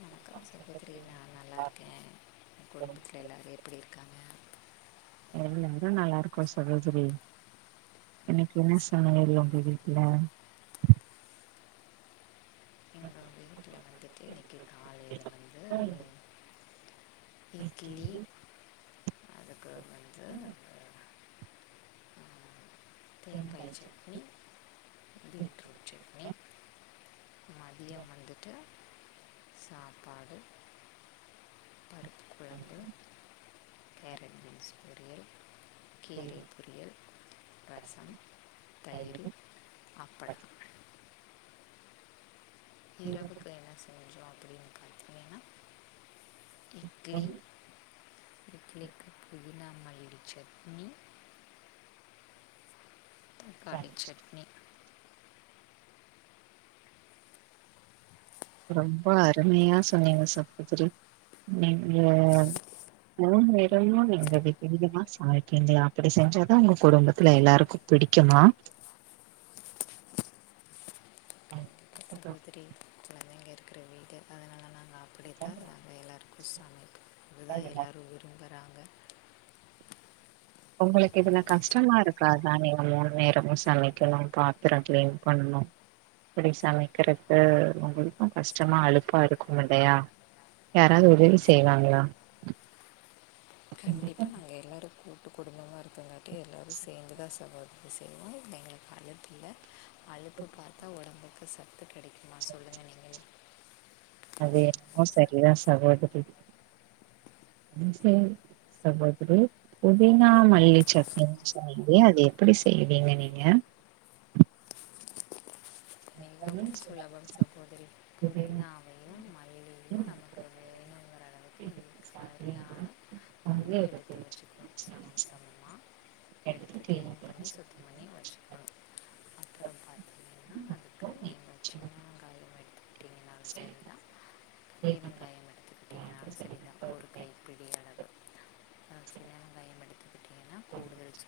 வணக்கம் சகோதரி நா நல்லாருக்கே குடும்பத் துல எல்லாரு எப்டி இருக்காங்க எல்லாரு நல்லாருக்கோ சகோதரி இன்னைக்கு என்ன சமையல் ஒங்க வீட்ல எங்கள் வீட்டில் வந்துட்டு இன்னைக்கு காலையில் வந்து அ இட்லி அதுக்கு வந்து ம் ஆஹ், தேங்காய் தெம்பாயிடுச்சா சட்னி இ பீட்ரூட் சட்னி இல்ல மதியம் வந்துட்டு சாப்பாடு பருப்பு குழம்பு [inaudible] கேரட் பீன்ஸ் பொரியல் கீரை சேரி பொரியல் ரசம் தயிர் ஹலோ அப்பளம் நீங்கதா சொல் இரவுக்கு என்ன செஞ்சோ அப்டின்ட்டு இட்லி இட்லிக்கு புதினா மல்லி சட்னி க்காளி சட்னி ரொம்ப அருமையா சொன்னீங்க சகோதரி நீங்க நான்கு விதமா நீங்க விதவிதமா சமைப்பீங்களா அப்டி செஞ்சாதா உங்க குடும்பத்துல எல்லாருக்கு பிடிக்குமா ஆ கண்டிப்பாக சே சகோதரி கொழந்தைங்க இருக்குற வீடு அதனால நாங்க அப்டி கண்ணு அதா எல்லாரு விரும்புறாங்க உங்களுக்கு இதுல கஷ்டமா இருக்காதா நீங்க மூணு நேரமு நேரம் சமைக்கணு சமைக்கணும் பாத்தர பாத்திரங்கள் க்ளீன் கழுவணும். பண்ணு இப்டி இது சமைக்கிறப்ப சமைக்கிறது உங்களுக்கு கஷ்டமா கஷ்டமாக அழுப்பா இருக்காது இருக்கும் இல்லையா யாராவ்து யாராவது உதவி செய்வாங்க செய்வாங்களா கண்டிப்பா நாங்க எல்லாரு கூட்டு குடும்பமா இருக்கங்காட்டி எல்லாரு சேந்து தா சகோ இப்டி செய்வோ நீங்க அழுப்பில்ல அழுப்பு பாத்தா ஒடம்புக்கு சத்து கெடைக்குமா சொல்லுங்கள் நீங்களே அது என்னமோ சரிதா சகோதரி சேரி அது எப்படி புதினா மல்லி சட்னி செய்வீங்களே அது எப்படி செய்வீங்க நீங்க உம் சுலபம் சகோதரி புதினாவையும் மல்லியையும் நமக்கு வேணுங்கிற அளவுக்கு ம் சரியான சாப்பிட்டிங்களா பங்கு எடுத்து வச்சுக்கணும் [unintelligible] கிளீன் பண்ணி சுத்தம் பண்ணி வச்சுக்கணும் அப்புறம் பார் வெங்காயம் எடுத்துக்கிட்டிங்கனாலும் சரி சரிங்க தான் பெரிய வெங்காயம் எடுத்துக்கிட்டிங்கனாலும் சரிதான் ஒரு கைப்பிடி அளவு அஹ் சின்ன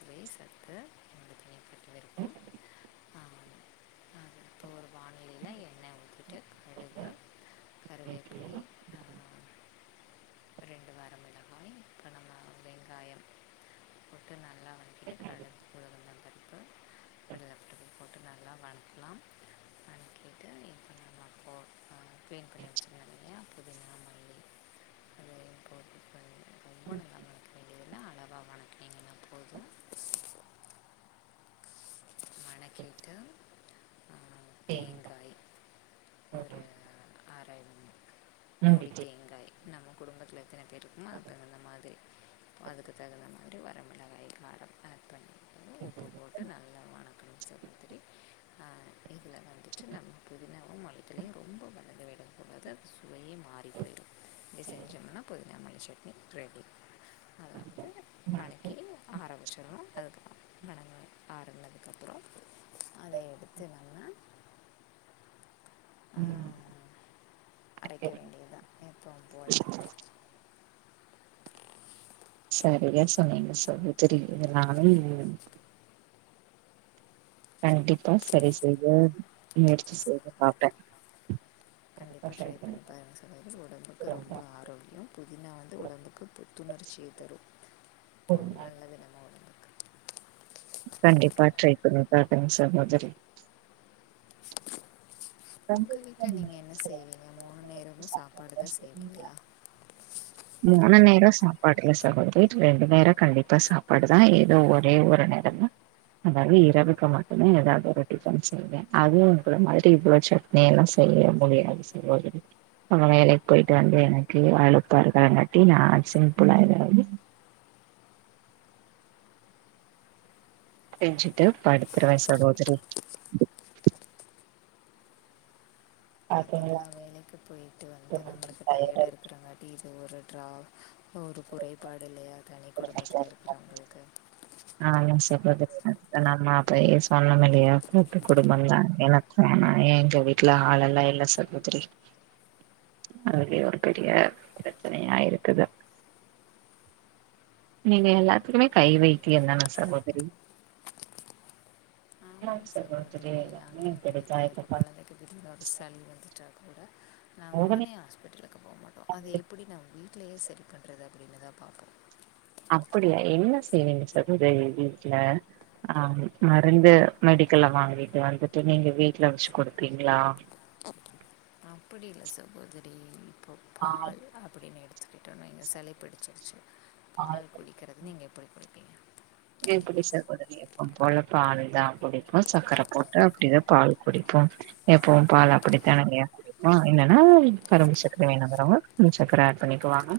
ஒரே சத்து உங்களுக்கு ஏற்பட்டு இருக்கும் [inaudible] ஒவ்வொரு வானிலை கருவேப்பிலை [inaudible] ஆஹ் ரெண்டு வாரம் மில்லாம வெங்காயம் கொத்து நல்லா வந்து [inaudible] கடலைப்பருப்பு போட்டு நல்லா வதக்கலாம் வதக்கிட்டு இப்போ நம்ம போ க்ளீன் பண்ணி வச்சுருந்தோம் இல்லையா புதினா மல்லி அதையும் ம் இதுதா அளவா வணங்கி வணக்கிட்டு ஏ சரி ஆராய நம் வீட்டு வெங்காயம் நம்ம குடும்பத்துல எத்தனை பேரு இருக்கமோ அதுக்கு தகுந்த மாதிரி அதுக்கு தகுந்த மாதிரி வரமிளகாய் காரத்துக் போட்டு நல்லா இதுல வந்துட்டு நம்ம புதினாவையும், மல்லித்தழையும் ரொம்ப வதங்க விட கூடாது அது சுவையே மாறி போயிரும் இப்படி செஞ்சோம்னா புதினாமல்லி சட்னி ரெடி அதாவது வணக்கி ஆர வச்சுடனும் அதுக்கப்புறம் வணங்க ஆறுனதுக்கப்புறம் அதை எடுத்து நம்ம அரைக்க வேண்டியதுதான் எப்பவும் போல சரியா சொன்னீங்க சகோதரி இத நானும் இன்னு கண்டிப்பா சரி செய்து முயற்சி செய்து பாப்பே கண்டிப்பா ட்ரை பண்ணி பாருங்க சகோதரி ஒரு உடம்புக்கு பாத்து ரொம்ப ஆரோக்கியம் புதினா வந்து ரொம்ப உடம்புக்கு புத்துணர்ச்சியை தரும் ப்பு ரொம்ப நல்லதுல்ல கண்டிப்பா ட்ரை பண்ணி பாக்குற சகோதரி உங்க வீட்டுல நீங்க என்ன செய்வீங்க மூணு நேரமும் சாப்பாடு தா செய்வீங்களா [inaudible] மூணு முன்னேற நேரம் சாப்பாடு இல்ல சம்பாதிச்சு சகோதரி வீட்டில் ரெண்டு இருந்து நேரம் வேலை கண்டிப்பா பார்த்து சாப்பாடுதா சம்பாதிச்சு ஏதோ ஒரே ஒரு நேரம் தான் அதாவது எனக்கு ஒரே ஒரு இரவுக்கு மட்டுமே பொண்ணு ஏதாவது ஒரு டிஃபன் செய்வேன் அதாவது ஏழு பொண்ணு ஏதாவது இருந்துச்சு அதுவும் ஒரு நாலு மாதிரி நாளைக்கு இவ்வளோ இவ்வளவு சட்னி எல்லாம் செய்ய சுச்சுவேஷன் முடியாது சகோதரி அவுங்க வேலைக்கு போயிட்டு வந்து எனக்கு அழுப்பா இருக் கங்காட்டி நா சிம்பிளா ஏதாவது சரி சரி சரி செஞ்சிட்டு வேலை போயிட்டு வந்து செஞ்சுட்டு படுத்திருவேன் சகோதரி பாத்தீங்களா பாத்திங்களாங்க வேலைக்கு போயிட்டு வந்து நம்மளுக்கு டயர்டா டயர்ட்டா இருக்க மாறி இது ஒரு ட்ராப் ஒரு குறைபாடு இல்லையா தனி குடும்பத்ல இருக்றவங்ளுக்கு [unintelligible] நம்ம அப்பையே சொன்னமில்லியா கூட்டு குடும்பம்தா எனக் போனா எங்க வீட்ல ஆள் எல்லா இல்ல சகோதரி அதுலியே ஒரு பெரிய பிரச்சனையா இருக்குது நீங்க நீங்கள் எல்லாத்துகுமே எல்லாத்துக்குமே கை வைத்தியம் வைத்தியந்தானா சகோதரி ஆமா ஆமாங் சகோதரி எல்லாமே இப்டிதா அப்பிடித்தா இப்ப இப்போ பாத்தீங் கொழந்தைக்கு திடீர்னு ஒரு சளி வந்துட்டா கூட நா உடனே ஹாஸ்பிட்டலுக்கு போமாட்டோ அது எப்பிடி நம் வீட்லியே சரிப் பண்றது அப்டினுதா பாப்போ அப்படியா என்ன செய்வீங்க சரி சகோதரி வீட்ல அ மருந்து மெடிக்கல்ல மெடிக்கலில் வாங்கிட்டு வந்துட்டு வாங்கிக்கலான்ட்டு நீங்க நீங்கள் வீட்ல வீட்டில் வச்சு குடுப்பீங்ளா கொடுப்பீங்களா அப்படி இல்ல சகோதரி இப்பப் பால் அப்டினு எடுத்துக்கிட்டோனு வைங்க சளி பிடிச்சிருச்சி பால் குடிக்கிறது நீங்க எப்டி குடிப்பீங்க ஏப்டி எப்படி சகோதரி எப்போம் போலப் பால் பால்தா தான் குடிக்கு. சக்கரை சக்கரப் போட்டு அப்படியே பால் பால் எப்போ எப்பவும் பால் அப்படி அப்படித்தானங்கயா ஆ பால் என்னனா அவ்வளோ கரும்பு சக்கர வேணுங்கிறவங்க, ம் சர்க்கர ஆட் பண்ணிக்குவாங்க.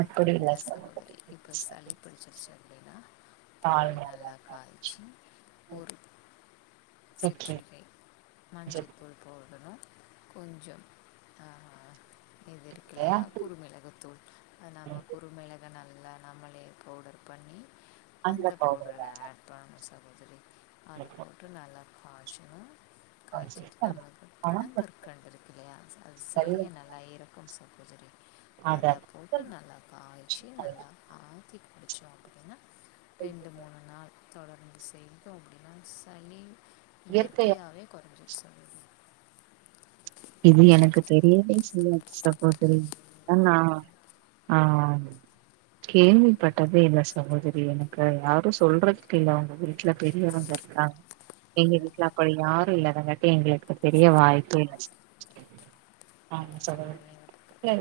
அப்டி இல்ல அப்படிங்ளா சகோதரி இப்ப சளிப் பிடிச்சிருச்சு அப்டினா பால் நல்லா நல்லாக் காய்ச்சி காச்சி ஒருப் சக்கரை சிற்றிகை கொஞ்சம் மஞ்சத்தூள் போடனு கொஞ்சம் ஆ இது இருக்கு இல்லையா குரு மிளகுத்தூள் நம்ம குருமிளக நல்லா நம்மளே பவுடர் பண்ணி அந்த அந்தப் பவுடர் பவுடர ஆட் பாம சகோதரி அதப் போட்டு நல்லாக் காச்சுனு காய்ச்சிட்டு நமக்கு பணங்கற்கண்டு இருக்கு இல்லையா அது சளிய நல்லா இரக் கும் சகோதரி அத அதப் போட்டு நல்லாக் காய்ச்சு நல்லா ஆத்தி குடிச்சோ அப்டினா ரெண்டு மூனு நாள் தொடர்ந்து செய்தோ அப்டினா சளி இயற்கையா இயற்கையாவே கொறைஞ்சுரு சகோதரி இது எனக்கு தெரியலை சே சில சகோதரி சகோதரிகள் ஆ ஆ ஆ ஆ நான் கேள்விப்பட்டது கேள்விப்பட்டதே இல்ல இல்லை சகோதரி எனக்கு யாரு எல்லாரும் சொல்றக்கு சொல்கிறதுக்கு இல்ல இல்லை. அவுங்க வீட்ல பெரியவங்க அ எங்க எங்கள் வீட்ல வீட்டில் அப்போ அப்படி யாரு யாரும் இல்லை இல்லாதங்காட்டி எங்ளுக்கு எங்களுக்கு தெரிய பெரிய வாய்ப்பு வாய்ப்பே இல்ல வாசிக்கிறேன் சகோதரர்கள் பக்கத்தில்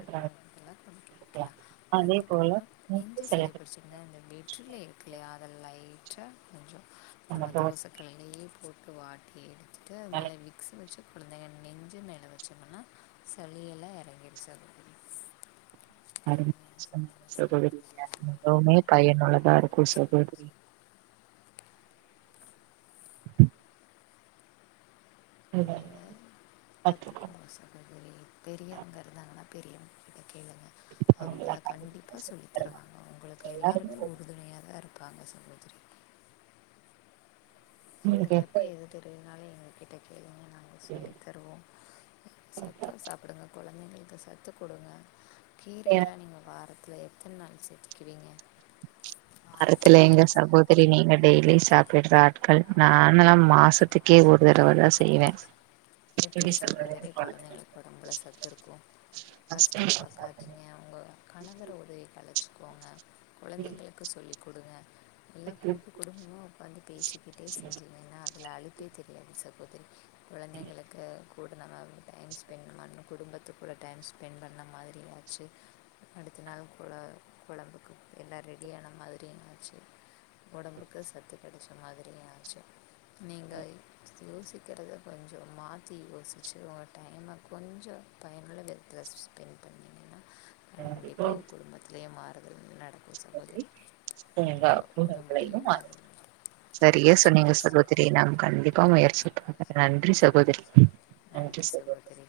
[unintelligible] அதேப் போல நீங்க நெஞ்சு சில சளி புடிச்சுட் ன இந்த வெற்றிலை இருக்குல்லியா அத லைட்டா கொஞ்சோ நம்ம தோசக் கல்லுலியேப் போட்டு வாட்டி எடுத்துட்டு அது மேல விக்ஸ் வச்சு குழந்தைங்க நெஞ்சு மேல வச்சமன்னா சளியெல்லா எறங்கிடுச்ச [unintelligible] சொன்னீங்க சகோதரி இது எதுவுமே உண்மையிலுமே பையனுள்ளதா பயனுள்ளதாக இருக்கு இருக்குது சகோதரி இதெல்லாம் [unintelligible] கற்றுக்கோங்க சகோதரி பெரியவங்க இருந்தாங்கனா பெரியவங்கிட்ட கேளுங்க அவங்கள கண்டிப்பா சொல்லித் தருவாங்க உங்களுக்கு எல்லாருமே சொல்லிக் குடுங்க. உறுதுணையாதா இருப் பாங்க சகோதரி உங்குளுக்கு எப்ப எது தெரியலனாலு எங்க கிட்ட கேளுங்க நாங்க சொல்லித் தருவோ சத்தா சாப்டுங்க கொழ தைங்ளுக்கு சத்து குடுங்க கீரையெலா நீங்க வாரத்ல எத் த்தன் நாள் சேத்துகுவீங்க அரத்தில எங்க சகோத் செரி நீங்க டெய்லியு சாப்பிட்ற ஆட்கள் நானல்லா மாசத்துக்கே ஒரு தடவ தா செய்வே எப்டி சகோதரி கொழந்தைங்களுக்கு ஒடம்புல சத்து இருக்கு ஃபர்ஸ்ட் கஷ்டம் டைம் பாக்காதீங்க உங்க கணவர உதவிக்கு அழச்சிக்கோங்க கொழந்தைங்களுக்கு சொல்லி் குடுங்க எல்லா கூட்டு குடும்பம உக்காந்து பேசிக்கிட்டே செஞ்சீகன்னா அதுல அழுப் போ தெரியாது சகோதரி கெழந்தங்கள க கூட நம்ப டைம் ஸ்பெண்ட் பண்ணு குடும்பத்து கூட டைம் ஸ்பெண்ட் பண்ண மாதிரியாச்சு அடுத்த நாள் கொழ கொழம்புக்கு எல்லா ரெடியான மாதிரியாச்சு. ஒடம்புக்கு சத்து கெடச்ச மாதிரியு ஆச்சு. நீங்க யோசிக்கிறத கொஞ்சோ மாத் தீ யோசிச்சு உங்க டையம கொஞ்சோ பயனுள்ள விதத்துல ஸ்பெண்ட் பண்ணீங்கன்னா. கண்டிப்பா உன் குடும்பத்திலேயு மாறுதல் நடக் உங்க குடும்பத்துயு உடம்புலையும் மாறுதல் நடக்கும். சரிய சரியா சொன்னீங்க சகோத் ரி சகோதரி நான் நங்க கண்டிப்பா கண்டிப்பாக முயற்சி முயற்சிப் [inaudible] பண்ணுறேன். நன்றி சகோதரி நன்றி சகோதரி.